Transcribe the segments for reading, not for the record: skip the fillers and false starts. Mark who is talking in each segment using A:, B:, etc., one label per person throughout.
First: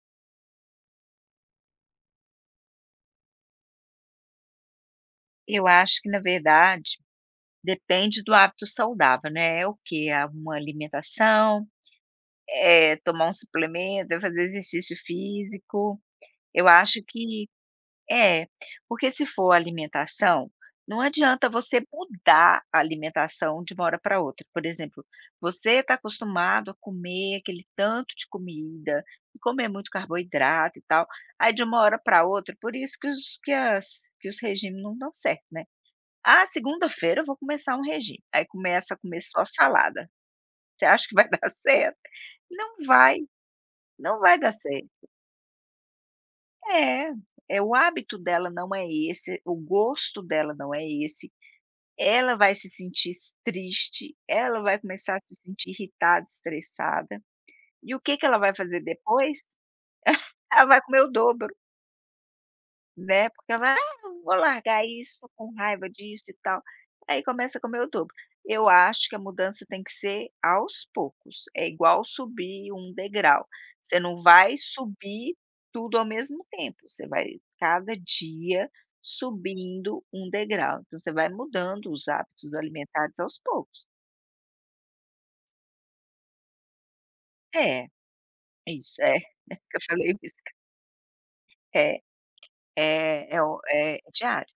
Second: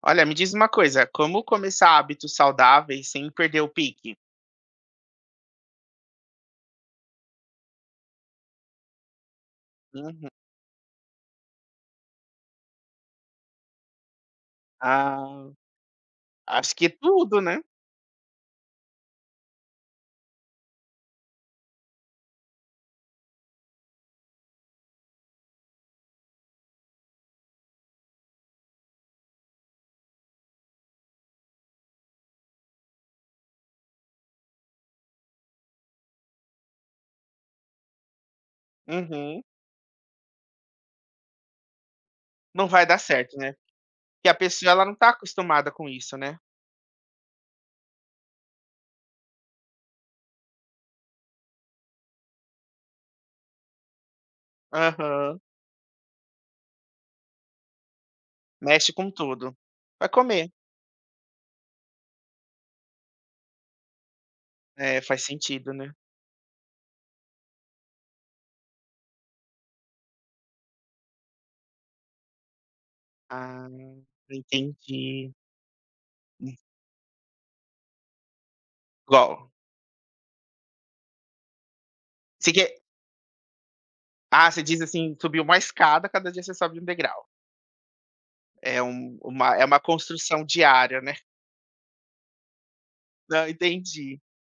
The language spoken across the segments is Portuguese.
A: Olha, me diz uma coisa, como começar hábitos saudáveis sem perder o pique?
B: Eu acho que, na verdade, depende do hábito saudável, né. É o quê? É
A: Uhum.
B: uma alimentação, é tomar um suplemento, é fazer exercício
A: Ah,
B: físico. Eu
A: acho que
B: acho
A: tudo,
B: que
A: né.
B: é, porque se for alimentação, não adianta você mudar a alimentação de uma hora para outra. Por exemplo, você está acostumado a comer aquele tanto de comida e comer muito carboidrato e tal, aí de uma hora para outra, por isso que os que as que os regimes não dão certo, né. Ah, segunda-feira eu vou começar um regime. Aí começa a comer
A: Uhum.
B: só salada. Você acha que vai dar certo?
A: Não
B: Não
A: vai dar
B: vai,
A: certo, né.
B: não
A: Porque a
B: vai dar
A: pessoa ela
B: certo.
A: não tá acostumada com isso, né.
B: É, é o hábito dela, não é esse, o gosto dela não é esse. Ela vai se sentir s triste, ela vai começar a se
A: Aham.
B: sentir irritada, estressada. E o que que ela vai fazer
A: Mexe com
B: depois?
A: tudo. Vai comer.
B: Ela vai comer o dobro. Né, porque ela vai: "Ah, vou largar
A: É,
B: isso,
A: faz
B: tô com
A: sentido,
B: raiva
A: né.
B: disso e tal", aí começa a comer o dobro. Eu acho que a mudança tem que ser aos poucos, é igual subir um degrau,
A: Ah,
B: você não vai
A: entendi.
B: subir tudo ao mesmo tempo, você vai cada dia
A: Igual
B: subindo um degrau, então você vai mudando os
A: você
B: hábitos
A: que
B: alimentares aos poucos.
A: você diz assim, subir uma escada, cada dia você sobe um degrau.
B: É, é
A: É
B: isso,
A: um
B: é,
A: uma é
B: que
A: uma
B: eu falei isso.
A: construção diária, né.
B: É, é é
A: Não,
B: o é
A: entendi.
B: diário.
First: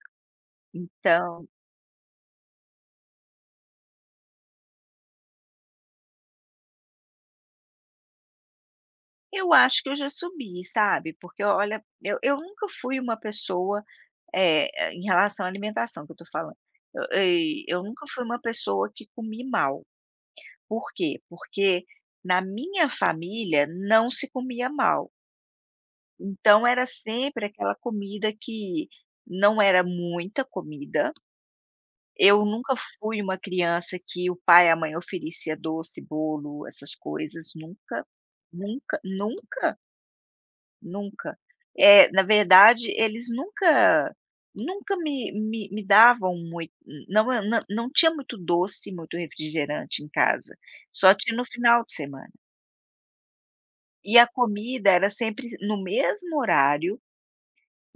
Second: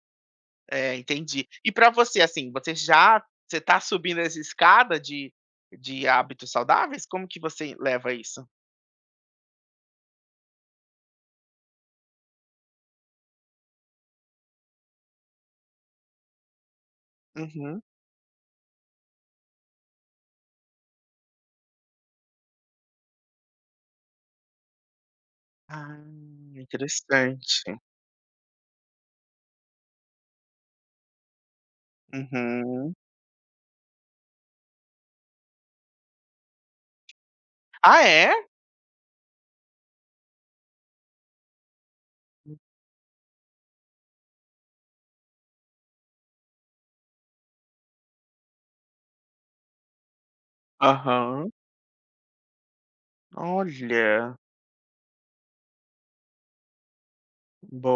A: É,
B: Então.
A: entendi. E para você, assim, você tá subindo essa escada de hábitos saudáveis? Como que você leva isso?
B: Eu acho que eu já subi, sabe, porque olha, eu nunca fui uma pessoa, em relação à alimentação que eu tô falando, eu e
A: Uhum.
B: eu nunca fui uma pessoa que comi mal. Por quê? Porque na minha família não se comia mal,
A: Ah,
B: então era sempre aquela
A: interessante.
B: comida que não era muita comida, eu nunca
A: Uhum.
B: fui uma criança que o pai e a mãe oferecia doce, bolo, essas coisas,
A: Ah,
B: nunca,
A: é?
B: nunca, nunca. Nunca. É, na verdade, eles nunca me davam muito. Não tinha muito doce, muito refrigerante em casa, só tinha no
A: Aham.
B: final de semana. E a
A: Olha,
B: comida era sempre no mesmo horário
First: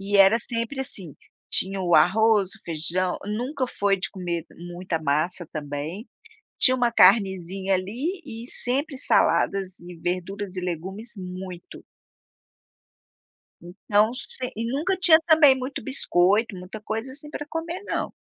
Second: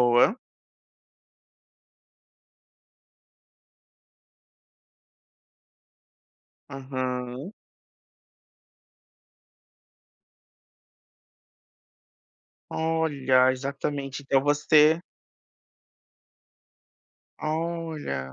B: e era sempre assim, tinha o arroz, o feijão, nunca foi de comer muita massa também, tinha uma
A: Aham.
B: carnezinha ali e sempre saladas e verduras e legumes muito.
A: Olha,
B: Não
A: exatamente. Então
B: sei, e nunca
A: você
B: tinha também muito biscoito, muita coisa assim para comer não.
A: olha,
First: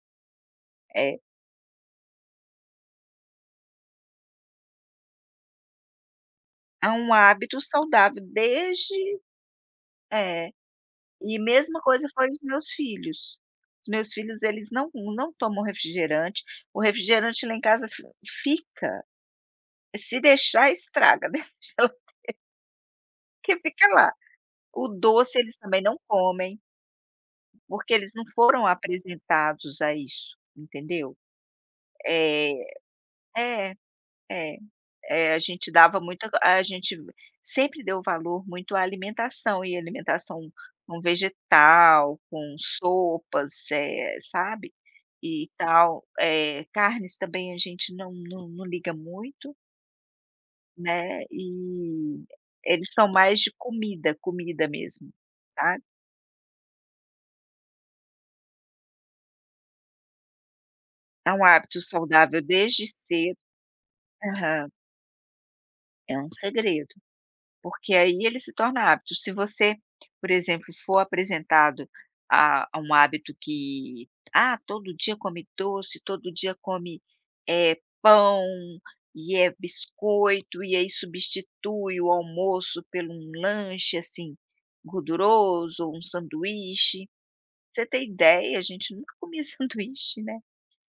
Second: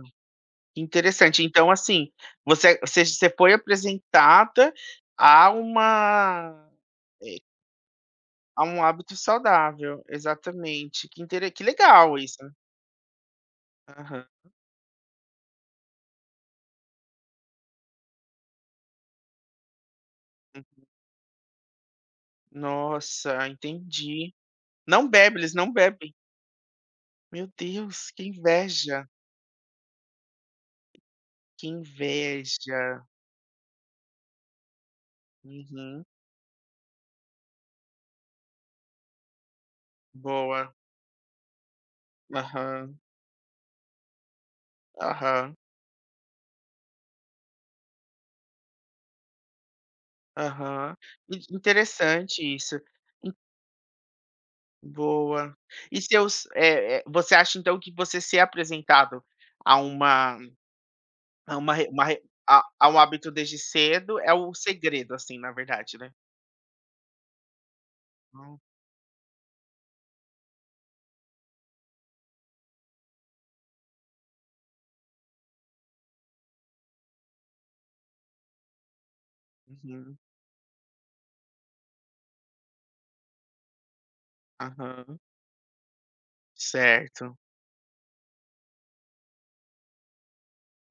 A: que
B: É,
A: interessante. Então, assim, você foi apresentada a uma
B: é um hábito saudável
A: a um hábito
B: desde.
A: saudável,
B: É,
A: exatamente.
B: e
A: Que
B: mesma coisa
A: legal
B: foi os
A: isso, né.
B: meus filhos. Os meus
A: Aham.
B: filhos, eles não tomam refrigerante, o refrigerante lá em casa fi fica, se deixar estraga, né,
A: Nossa,
B: porque fica lá.
A: entendi.
B: O
A: Não
B: doce
A: bebe, eles
B: eles
A: não
B: também não
A: bebem.
B: comem,
A: Meu
B: porque
A: Deus,
B: eles
A: que
B: não foram
A: inveja,
B: apresentados a isso, entendeu?
A: que
B: É,
A: inveja.
B: é, é. Eh, a gente dava
A: Uhum.
B: muita a gente sempre deu valor muito à alimentação, e alimentação
A: Boa.
B: com vegetal, com
A: Aham,
B: sopas, sabe, e
A: aham,
B: tal. Carnes também a gente não liga muito,
A: aham.
B: né,
A: In
B: e
A: Interessante isso.
B: eles são
A: En
B: mais de comida, comida mesmo,
A: Boa.
B: tá.
A: Você acha então que você ser apresentado a uma
B: É um
A: a
B: hábito
A: uma re
B: saudável
A: a
B: desde
A: a um hábito
B: cedo.
A: desde cedo é o
B: Aham,
A: segredo, assim, na verdade,
B: é um segredo. Porque aí ele se
A: né?
B: torna hábito. Se você, por exemplo, for apresentado a um hábito que, ah, todo dia come doce, todo dia come, eh, pão e
A: Uhum.
B: biscoito, e aí substitui o almoço pelo um lanche, assim,
A: Aham.
B: gorduroso, ou um sanduíche.
A: Certo.
B: Pra Você tem ideia, a gente nunca comia sanduíche, né.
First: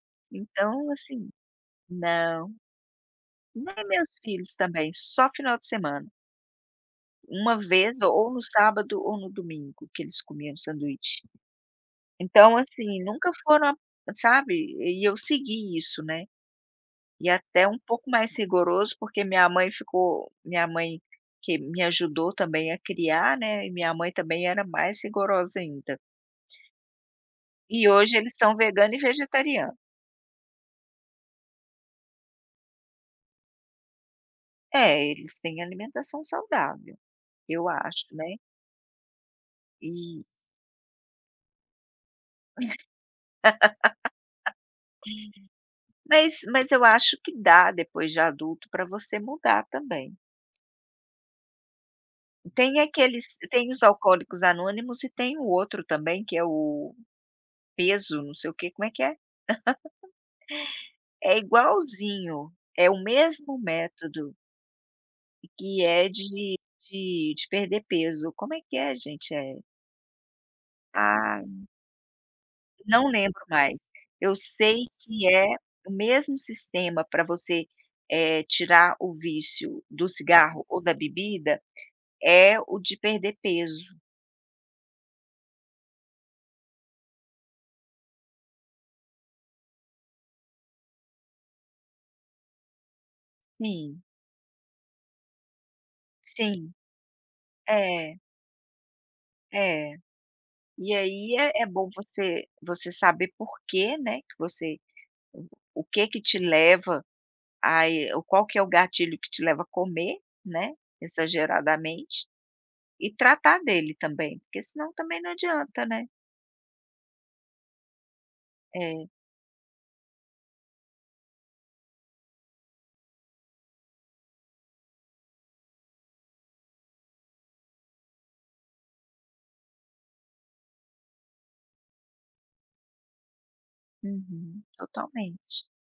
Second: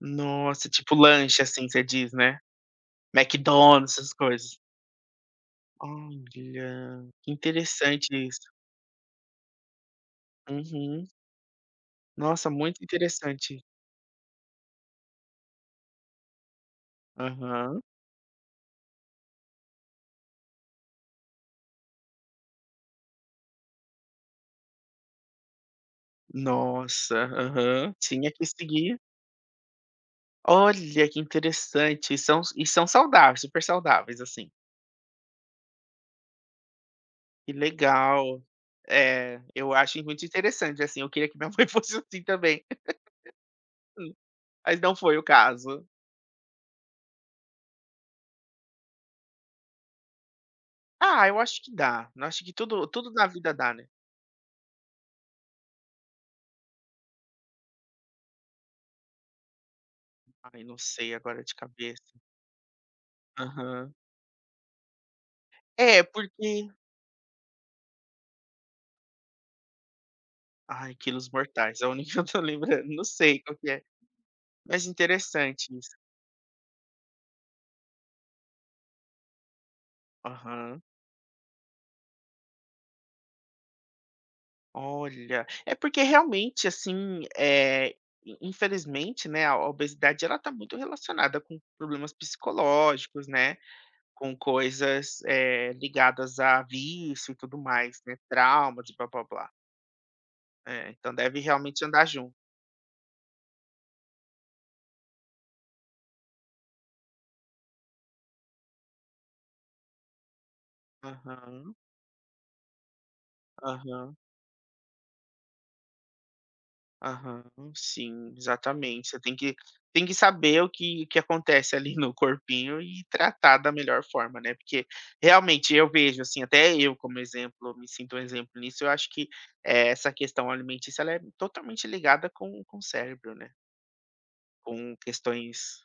A: Nossa,
B: Então,
A: tipo
B: assim,
A: lanche, assim, você diz, né?
B: não, nem
A: McDonald's,
B: meus
A: essas
B: filhos
A: coisas.
B: também, só final de semana.
A: Olha, que
B: Uma vez
A: interessante
B: ou no
A: isso.
B: sábado ou no domingo, que eles comiam
A: Uhum.
B: sanduíche.
A: Nossa,
B: Então,
A: muito
B: assim, nunca
A: interessante.
B: foram a, sabe, e eu segui isso, né. E até um
A: Aham.
B: pouco mais rigoroso, porque minha mãe que me ajudou também a criar, né, e minha mãe também era mais rigorosa ainda.
A: Nossa,
B: E
A: aham.
B: hoje
A: Tinha
B: eles
A: que
B: são vegano
A: seguir.
B: e vegetariano.
A: Olha, que interessante. E são saudáveis, super saudáveis, assim.
B: É, eles têm alimentação saudável,
A: Que
B: eu acho, né.
A: legal. É, eu acho
B: E
A: muito interessante, assim, eu queria que minha mãe fosse assim também, mas não foi o caso.
B: mas eu acho que dá, depois de adulto, para você mudar também.
A: Ah, eu acho que dá. Eu acho que
B: Tem
A: tudo tudo na
B: aqueles
A: vida
B: tem
A: dá,
B: os
A: né.
B: Alcoólicos Anônimos, e tem o outro também que é o peso não sei o quê, como é que é?
A: Ai, não sei
B: É
A: agora de cabeça.
B: igualzinho, é o mesmo
A: Aham.
B: método que
A: É,
B: é de
A: porque
B: de perder peso. Como é que é, gente? É,
A: ai, Quilos
B: ah,
A: Mortais, é o único que eu tô lembrando, não
B: não
A: sei
B: lembro
A: qual que
B: mais.
A: é,
B: Eu sei
A: mas
B: que é
A: interessante
B: o
A: isso.
B: mesmo sistema para você, tirar o vício do cigarro
A: Aham.
B: ou da bebida, é o de perder peso.
A: Olha, é porque realmente, assim, in infelizmente, né, a obesidade ela tá muito relacionada com problemas psicológicos, né,
B: Sim,
A: com coisas, ligadas a
B: sim.
A: vício e tudo mais,
B: É,
A: né, traumas e blá-blá-blá.
B: é.
A: É,
B: E
A: então
B: aí
A: deve
B: é
A: realmente
B: bom
A: andar junto.
B: você saber porquê, né, que você, o o que que te leva a e o qual que é o gatilho que te leva a comer, né,
A: Aham.
B: exageradamente, e tratar dele
A: Aham,
B: também, porque senão também não adianta, né.
A: aham, sim,
B: É,
A: exatamente. Você tem que saber o que acontece ali no corpinho e tratar da melhor forma, né, porque realmente eu vejo, assim, até eu como exemplo, me sinto um exemplo nisso, eu acho que, essa questão alimentícia ela é totalmente ligada com o cérebro, né,
B: uhum,
A: com
B: totalmente.
A: questões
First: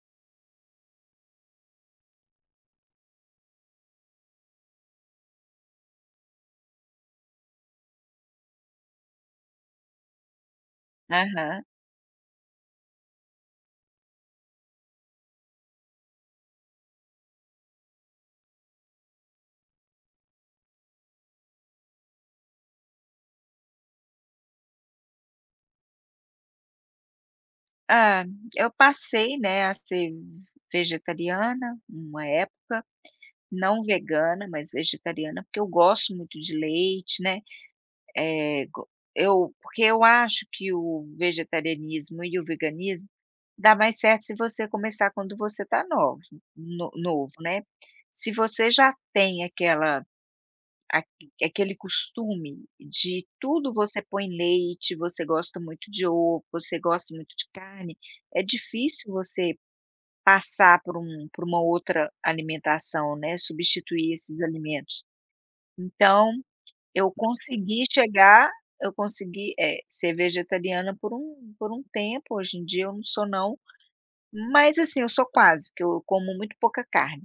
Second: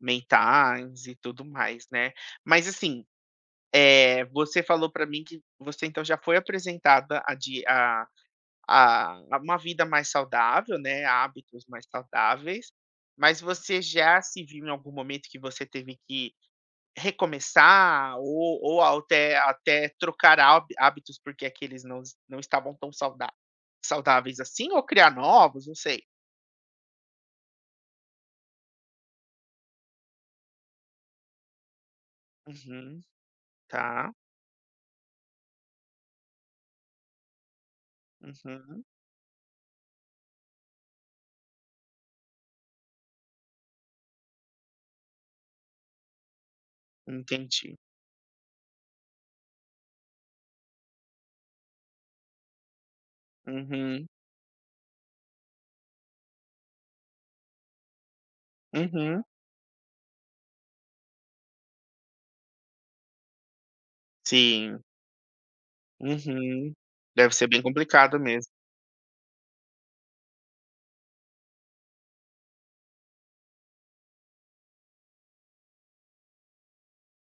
A: mentais e tudo mais, né. Mas assim, você falou para mim que você então já foi apresentada a die a uma vida mais saudável, né,
B: Aham.
A: hábitos mais saudáveis, mas você já se viu em algum momento que você teve que recomeçar ou até trocar hábitos, porque aqueles não estavam tão sauda saudáveis assim, ou criar novos, não sei?
B: Ah, eu passei, né, a ser vegetariana uma época,
A: Uhum,
B: não
A: tá.
B: vegana, mas vegetariana, porque eu gosto muito de leite, né. Eh,
A: Uhum,
B: go eu porque eu acho que o vegetarianismo e o veganismo dá mais certo se você começar quando você está novo, no novo, né.
A: entendi.
B: Se você já tem aquela, a aquele costume de tudo você
A: Uhum,
B: põe leite, você gosta muito de ovo, você gosta muito de carne, é difícil
A: uhum.
B: você passar por uma outra alimentação, né, substituir esses
A: Sim.
B: alimentos. Então,
A: Uhum.
B: eu
A: Deve ser bem
B: consegui
A: complicado mesmo.
B: chegar eu consegui, ser vegetariana por um tempo, hoje em dia eu não sou não, mas assim, eu sou quase, porque eu como muito pouca carne,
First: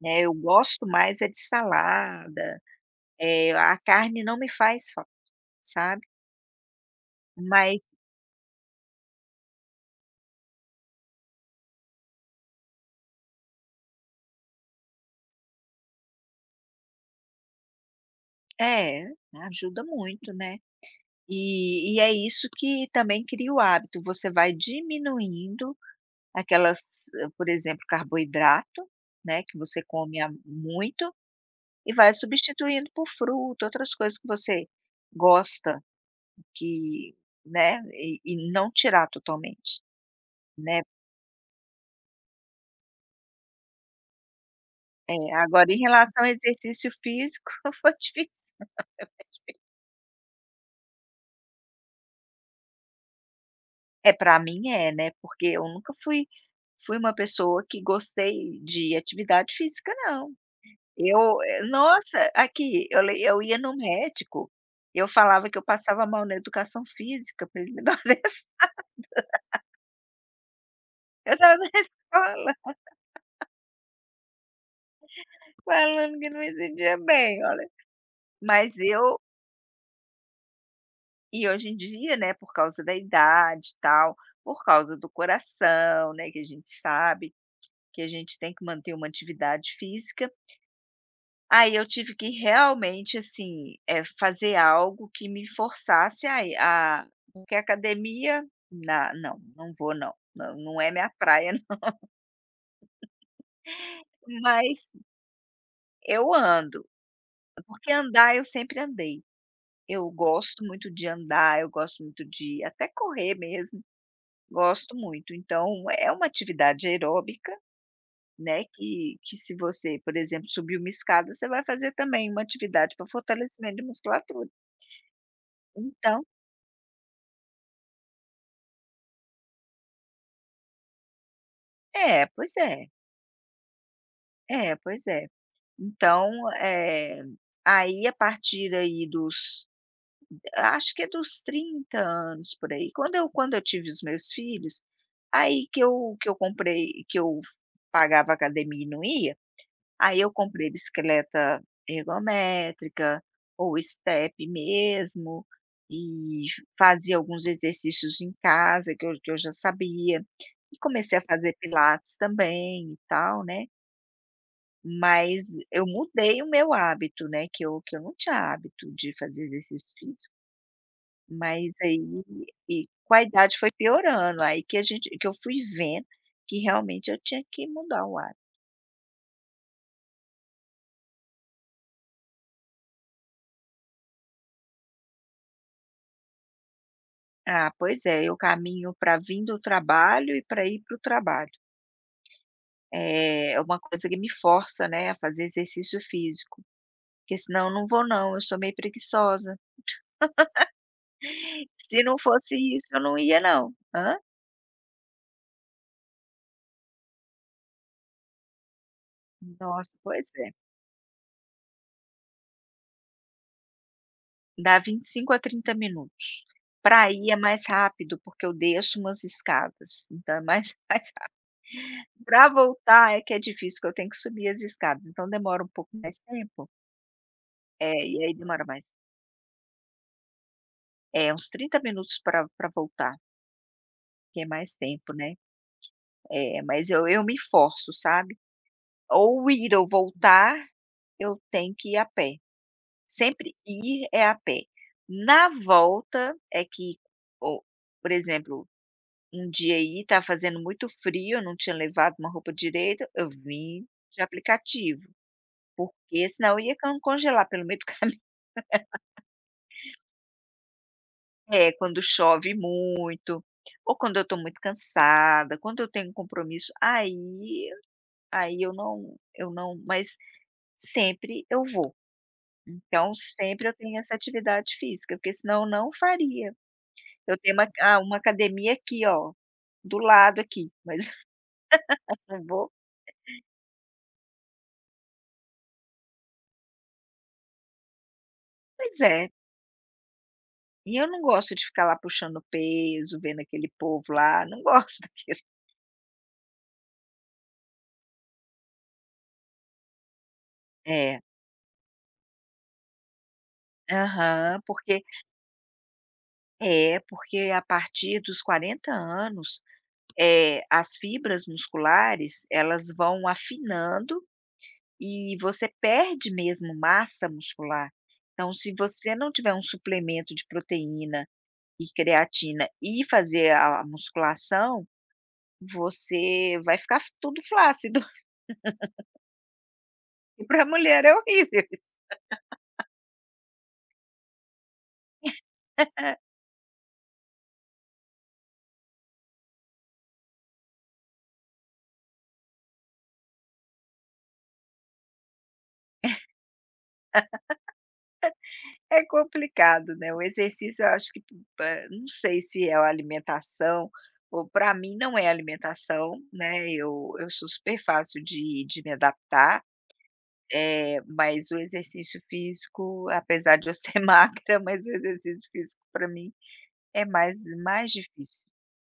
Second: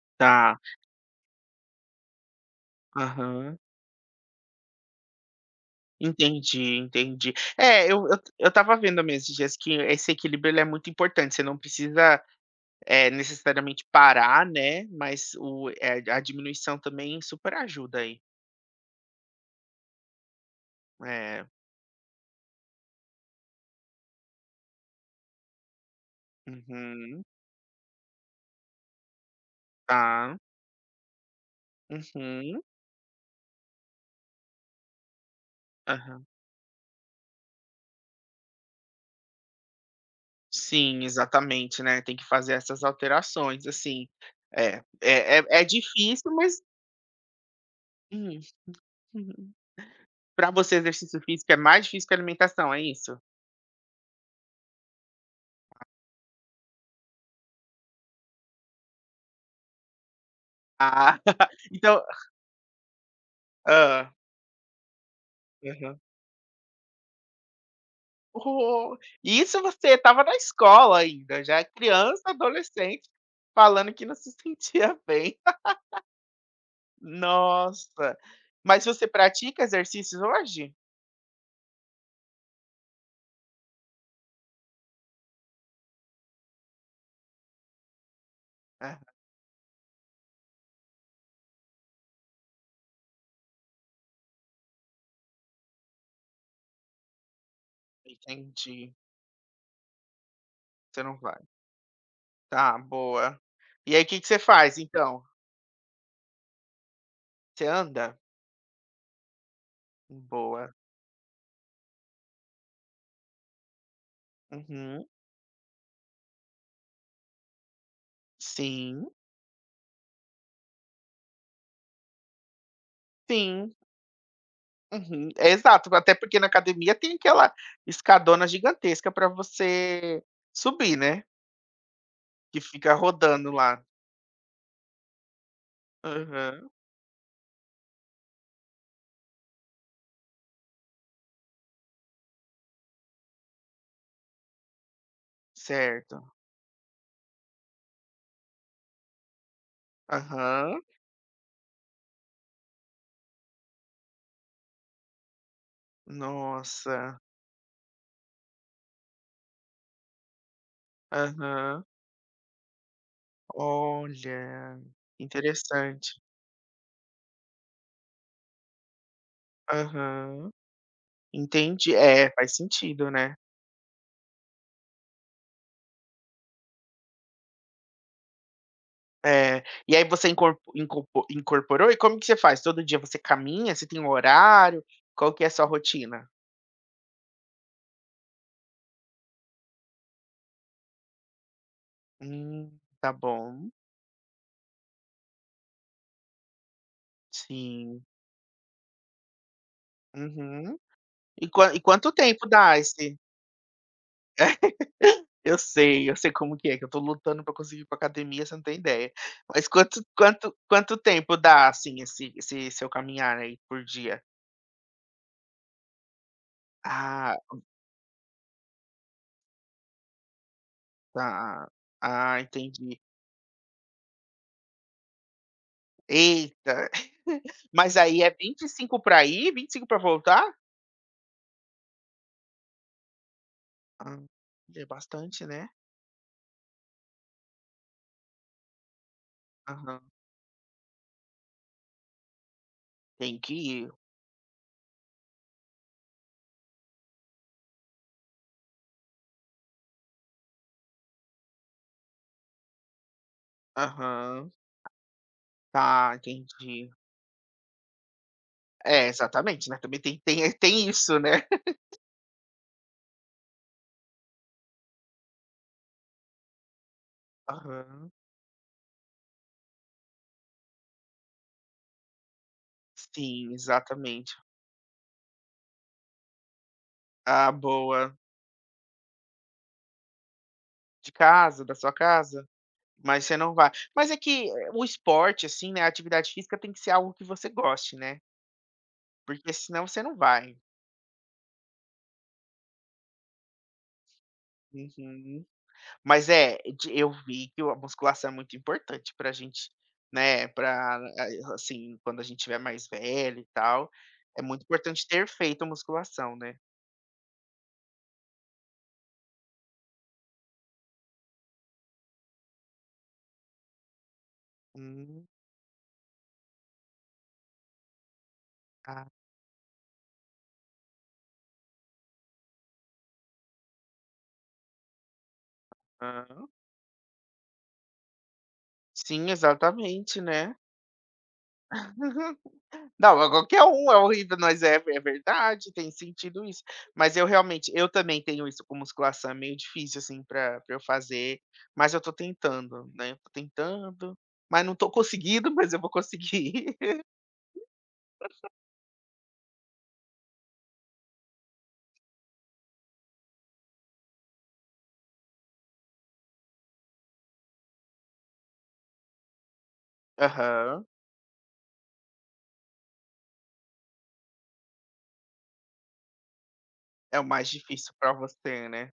B: né, eu
A: Tá.
B: gosto mais é de salada,
A: Aham.
B: a carne não me faz falta, sabe.
A: Entendi, entendi.
B: Mas
A: É, eu estava vendo mesmo esses dias que esse equilíbrio ele é muito importante, você não precisa, necessariamente parar, né, mas a diminuição também super ajuda aí.
B: é, ajuda muito, né.
A: É.
B: E é isso que também cria o hábito, você vai diminuindo aquelas,
A: Uhum.
B: por exemplo, carboidrato, né, que você come há
A: Tá.
B: muito. E vai
A: Uhum.
B: substituindo por fruta, outras coisas que você gosta,
A: Aham.
B: que, né, e não tirar totalmente, né.
A: Sim, exatamente, né, tem que fazer essas alterações, assim. É,
B: É,
A: é
B: agora em relação
A: difícil,
B: ao
A: mas
B: exercício físico foi
A: para
B: difícil.
A: uhum. Pra você exercício físico é mais difícil que alimentação, é isso?
B: É, para mim é, né, porque eu nunca fui uma pessoa que gostei de atividade física não.
A: Ah,
B: Eu eh,
A: então
B: nossa, aqui, eu ia no
A: hã.
B: médico, eu falava que eu
A: Aham.
B: passava mal na educação física, pra ele me dar uma lição.
A: Oh, isso você estava na escola
B: Eu
A: ainda,
B: estava
A: já
B: na
A: criança,
B: escola
A: adolescente, falando que não se sentia bem.
B: falando que não me sentia bem, olha
A: Nossa,
B: Mas
A: mas você
B: eu
A: pratica exercícios hoje?
B: e hoje em dia, né, por causa da idade e tal, por causa do coração, né, que a gente sabe que a gente tem que manter
A: Ah,
B: uma atividade física, aí eu tive que realmente, assim, fazer algo que me forçasse a ir a, porque academia,
A: entendi,
B: na não, não vou não, não é
A: você
B: minha
A: não vai.
B: praia,
A: Tá, boa. E aí o que que você
B: não.
A: faz
B: Mas
A: então?
B: eu ando,
A: Você
B: porque
A: anda?
B: andar eu sempre andei. Eu gosto
A: Boa.
B: muito de andar, eu gosto muito de até correr mesmo. Gosto
A: Uhum.
B: muito. Então é uma atividade aeróbica, né,
A: Sim,
B: que, se você, por exemplo, subir uma escada, você vai fazer também uma atividade para
A: sim.
B: fortalecimento de musculatura.
A: Uhum. É exato, até
B: Então
A: porque na academia tem aquela escadona gigantesca para você subir, né,
B: é, pois
A: que
B: é.
A: fica rodando lá.
B: É, pois é. Então, eh, aí, a partir, aí dos, acho que é dos 30 anos, por aí. Quando eu tive os meus filhos, aí que eu que
A: Certo.
B: eu comprei, que eu pagava academia e não ia. Aí eu comprei
A: Aham.
B: bicicleta ergométrica ou step mesmo, e fazia
A: Nossa.
B: alguns exercícios em casa que eu já sabia, e comecei a fazer
A: Aham.
B: pilates também e tal, né.
A: Olha,
B: Mas eu
A: interessante.
B: mudei o meu hábito, né, que eu não tinha hábito de fazer exercício físico,
A: Aham.
B: mas
A: Entendi.
B: aí,
A: É, faz
B: e
A: sentido,
B: com a
A: né.
B: idade foi piorando, aí que a gente, que eu fui vendo que realmente eu tinha que mudar o hábito.
A: É. E aí você incorporou e como que você faz? Todo dia você caminha? Você tem um horário? Qual que é a sua rotina?
B: Ah, pois é, eu caminho para vir do trabalho e para ir para o trabalho.
A: Hum, tá
B: É
A: bom.
B: uma coisa que me força, né, a fazer exercício físico, porque senão eu não vou
A: Sim.
B: não, eu sou meio preguiçosa.
A: Uhum. E
B: Se
A: quanto
B: não
A: tempo
B: fosse
A: dá
B: isso, eu não
A: esse
B: ia não. Hã?
A: Eu sei como que é, que eu tô lutando pra conseguir ir pra academia, você não tem ideia. Mas
B: Nossa,
A: quanto
B: pois é.
A: quanto quanto tempo dá, assim, esse seu caminhar aí por dia?
B: Dá 25 a 30 minutos. Para ir é
A: Ah,
B: mais rápido, porque eu deixo umas escadas, então é mais mais rápido.
A: tá. Ah,
B: Para
A: entendi.
B: voltar é que é difícil, porque eu tenho que subir as escadas, então demora um pouco mais tempo.
A: Eita.
B: É,
A: Mas aí
B: e
A: é
B: aí
A: vinte
B: demora
A: e
B: mais.
A: cinco pra ir, 25 pra voltar?
B: É, uns 30 minutos para voltar.
A: Ah,
B: Que é mais
A: é
B: tempo, né.
A: bastante, né.
B: É, mas eu me forço, sabe. Ou ir ou
A: Aham.
B: voltar, eu tenho que ir a pé.
A: Tem que
B: Sempre
A: ir.
B: ir é a pé. Na volta é que, ou, por exemplo, um dia aí estava fazendo muito frio, eu não tinha levado uma roupa direita, eu vim de
A: Aham.
B: aplicativo,
A: Tá,
B: porque senão eu ia
A: entendi.
B: can congelar pelo meio do caminho.
A: É, exatamente, né, também tem isso, né.
B: É, quando chove muito, ou quando eu estou muito cansada, quando eu tenho um compromisso, aí
A: Aham.
B: aí eu não, mas sempre eu vou. Então
A: Sim,
B: sempre eu tenho essa
A: exatamente.
B: atividade física, porque senão eu não faria. Eu
A: Ah,
B: tenho uma ah,
A: boa.
B: uma academia aqui, ó, do lado aqui, mas
A: De casa, da sua
B: eu não
A: casa,
B: vou,
A: mas você não vai mas é que o esporte, assim, né, a atividade física tem que ser algo que você goste, né,
B: pois é.
A: porque senão você não vai.
B: E eu não gosto de ficar lá puxando peso, vendo aquele povo lá, não gosto daquilo.
A: Uhum. Mas é, de eu vi que a musculação é muito importante pra gente, né, pra
B: É.
A: a assim, quando a gente estiver mais velho e tal, é
B: Aham,
A: muito
B: porque
A: importante ter feito a musculação, né.
B: é, porque a partir dos 40 anos, as fibras musculares, elas vão afinando,
A: Hum.
B: e você perde mesmo massa muscular. Então, se você não tiver um suplemento de proteína e creatina e fazer a musculação,
A: Aham.
B: você vai ficar tudo flácido.
A: Sim, exatamente,
B: E
A: né.
B: para a mulher é horrível isso.
A: Não, a qualquer um é horrível, mas é verdade, tem sentido isso. Mas eu realmente eu também tenho isso com musculação, é meio difícil, assim, pra eu fazer, mas eu tô tentando, né, tô tentando, mas não tô conseguindo, mas eu vou conseguir.
B: É complicado, né. O exercício eu acho que, não sei se é a alimentação ou para mim não é alimentação, né, eu sou super fácil de me adaptar.
A: Aham.
B: É, mas o exercício físico, apesar de eu ser magra, mas o exercício físico para mim é
A: É o
B: mais
A: mais
B: mais
A: difícil pra
B: difícil.
A: você, né.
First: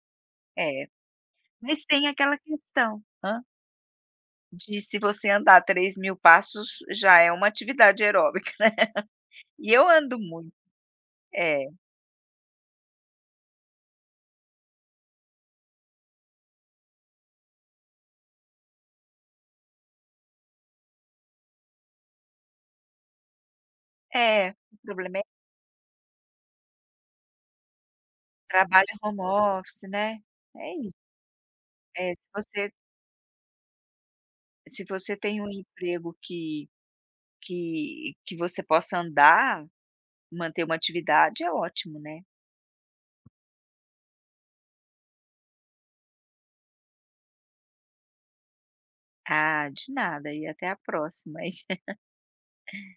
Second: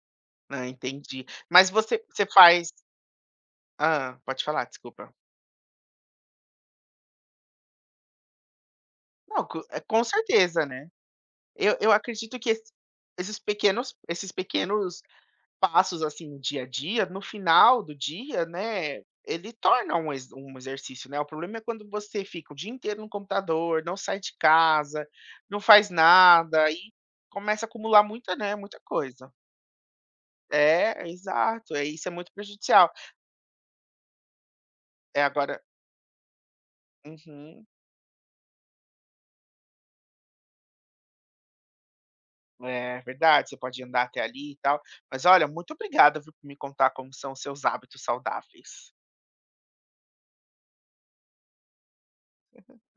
A: Ah,
B: É,
A: entendi. Mas
B: mas
A: você
B: tem
A: você
B: aquela
A: faz
B: questão,
A: ah pode falar,
B: de se
A: desculpa.
B: você andar 3 mil passos já é uma atividade aeróbica.
A: Não, co
B: E
A: eh,
B: eu
A: Com
B: ando muito.
A: certeza, né.
B: É,
A: Eu acredito que esses pequenos passos, assim, no dia a dia, no final do dia, né, ele torna um ex um exercício, né. O problema é quando você fica o dia inteiro no computador, não sai de
B: é, o
A: casa,
B: problema é que
A: não faz nada, e começa a acumular muita, né, muita
B: trabalho home
A: coisa.
B: office, né. É isso.
A: É, exato, é isso é
B: É, se
A: muito
B: você
A: prejudicial.
B: se você
A: É,
B: tem um
A: agora
B: emprego que
A: uhum.
B: que que você possa andar, manter uma atividade é ótimo, né.
A: É verdade, você pode andar até ali e tal. Mas olha, muito obrigada viu, por me contar como são os seus hábitos saudáveis.
B: Ah, de nada, e até a próxima.